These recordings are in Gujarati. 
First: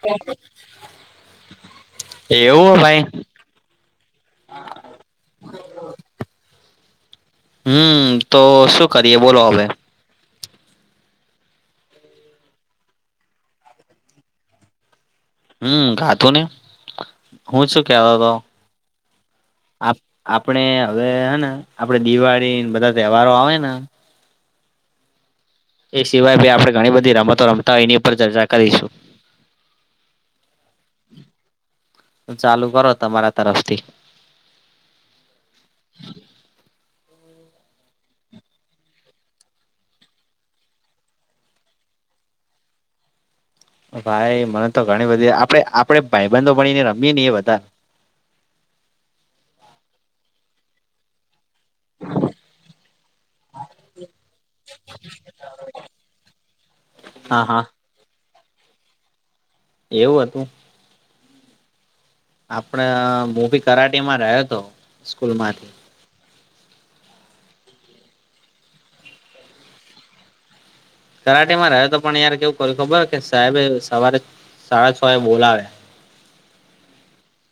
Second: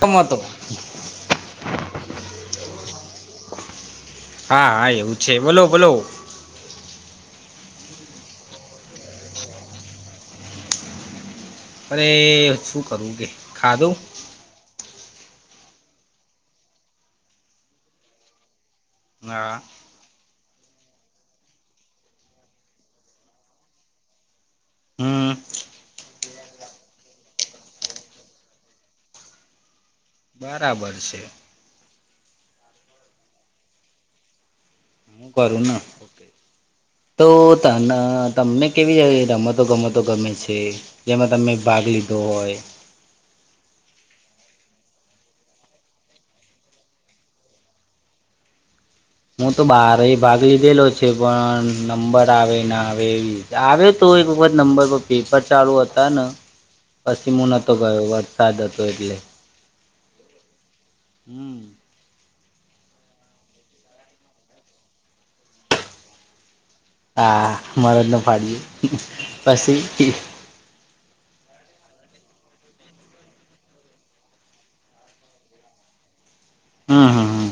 રમતો એવું હો ભાઈ હા હા એવું છે બોલો બોલો હમ તો શું કરીએ બોલો હવે. અરે શું કરું કે ખા દઉ હમ ગાતું ને હું શું કે હતો. ના આપણે હવે હેને આપણેે દિવાળી બધા તહેવારો આવે ને. હમ એ સિવાય ભ આપડણે ઘણી બધી રમતો રમતા હોય એની ઉપર ચર્ચા કરીશું. બરાબર છે. ચાલુ કરો તમારા તરફથી હું કરું ના તો ત તમને કેવી છે રમતો ગમતો ગમે છે જેમાં તમે ભાગ લીધો હોય ભાઈ મને તો ઘણી બધી આપડણે આપડે ભાઈબંધો ભણીને રમીએ ને એ બધારે હું તો બારે ભાગ લીધેલો છે પણ નંબર આવે ના આવે એવી આવે તો એક વખત નંબર પર પેપર ચાલુ હતા ને પછી હા હા મુુંહતો ગયો વરસાદ હતો એટલે એવું હતું. હમ આપણે મવી કરાટી માં રહ્યો હતો સ્કૂલ માંથી હા મારજ ન ફાડીએ પછી કરાટી માં રહે તો પણ યાર કેવું કર્યું ખબર કે સાહેબ સવારે સાડા છ એ બોલાવે હા હા હા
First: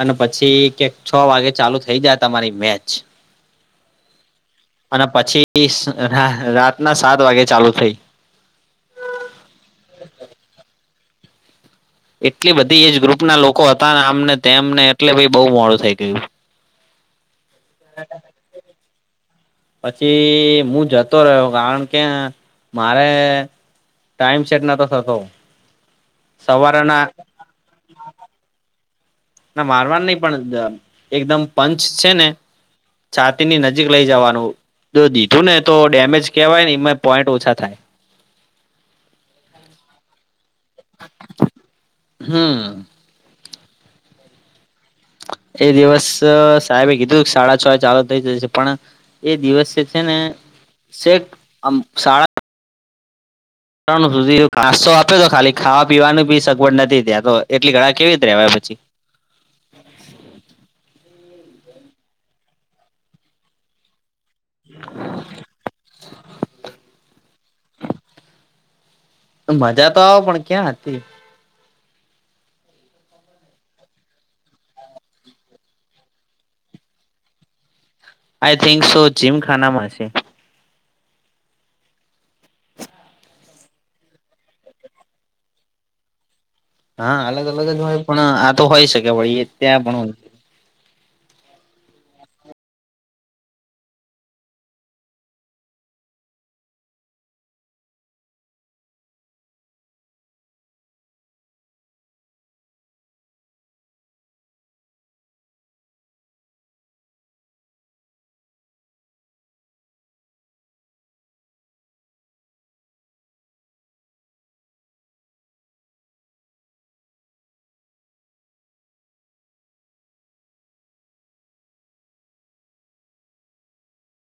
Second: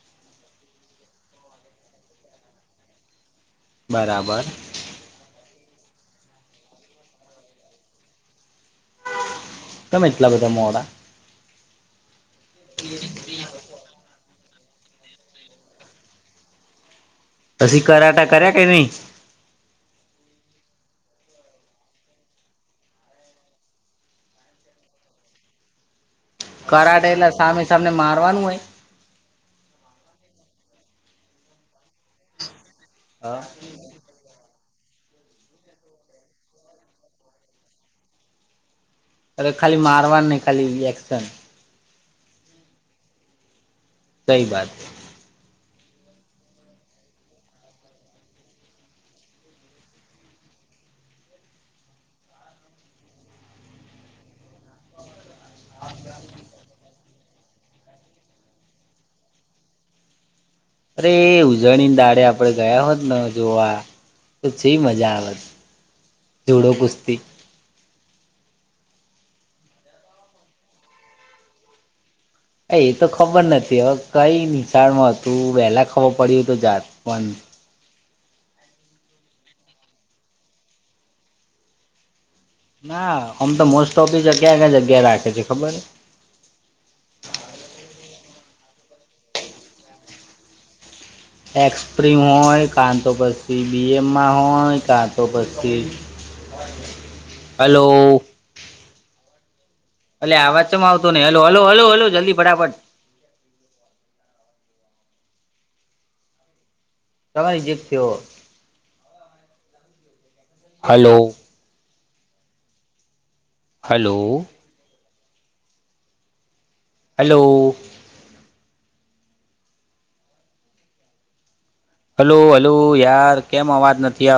અને પછી ક છ વાગે ચાલુ થઇ જાય તમારી મેચ બરાબર અને પછી રાતના સાત વાગે ચાલુ થઈ કેમે એટલા બધા મોડા એટલી બધી એજ ગ્રુપ ના લોકો હતા ને આમને તેમને એટલે પહિ બહુ મોડું થઈ ગયું પછી કરાટા કર્યા કે નઈ પછી હું જતો રહ્યો કારણ કે હેને મારે ટાઈમ સેટ નતો થતો સવારના કરાડે એટલે સામે સામેને મારવાનું હોય ના મારવા નહી પણ એકદમ પંચ છે ને છાતીની નજીક લઈ જવાનું જો દીધું ને તો ડેમેજ કેવાય ને એ પોઈન્ટ ઓછા થાય અરે ખાલી મારવા નહી ખાલી એક્શન હમ્મ. સહી બાત એ દિવસ અ સાહેબે કીધું સાડા છો એ ચાલુ થઈ જશે પણ એ દિવસે છે ને શેખ આમ શાળા રણુંજ સુધી નાસ્તો આપયો તો ખાલી ખાવા પીવાનું ભી વડ નથી ત્યા તો એટલી ઘણા કેવી રીતે રેવાય હવે પછી અરે ઉજણીની દાળે આપડે ગયા હોત ને જોવા તો જે મજા આવે જુડો કુસ્તી મજા તો આવ પણ ક્યાં હતી એ તો ખબર નથી હવે કઈ નિશાળમાં હતું વહેલા ખબર પડ્યું તો જાત પણ આઈ થિંક સો જીમ ખાનામાં છે ના આમ તો મોસ્ટ ઓફી ક્યાં કયાં જગ્યા રાખે છે ખબર હા અલગ અલગ જ હોય પણ આ તો હોય શકે ભઈ એ ત્યાં પણ હોય એક્સપિમ હોય કા તો પછી બીએમમાં હોય કા તો પછી હલો. આલ્યા અવાજ ચમ આવતો નઈ હલો હલો હલો હલો જલ્દી ફટાફટ તમારી જીભ જેવો hello. Hello. Hello. Hello hello યાર કેમ અવાજ નથી આવ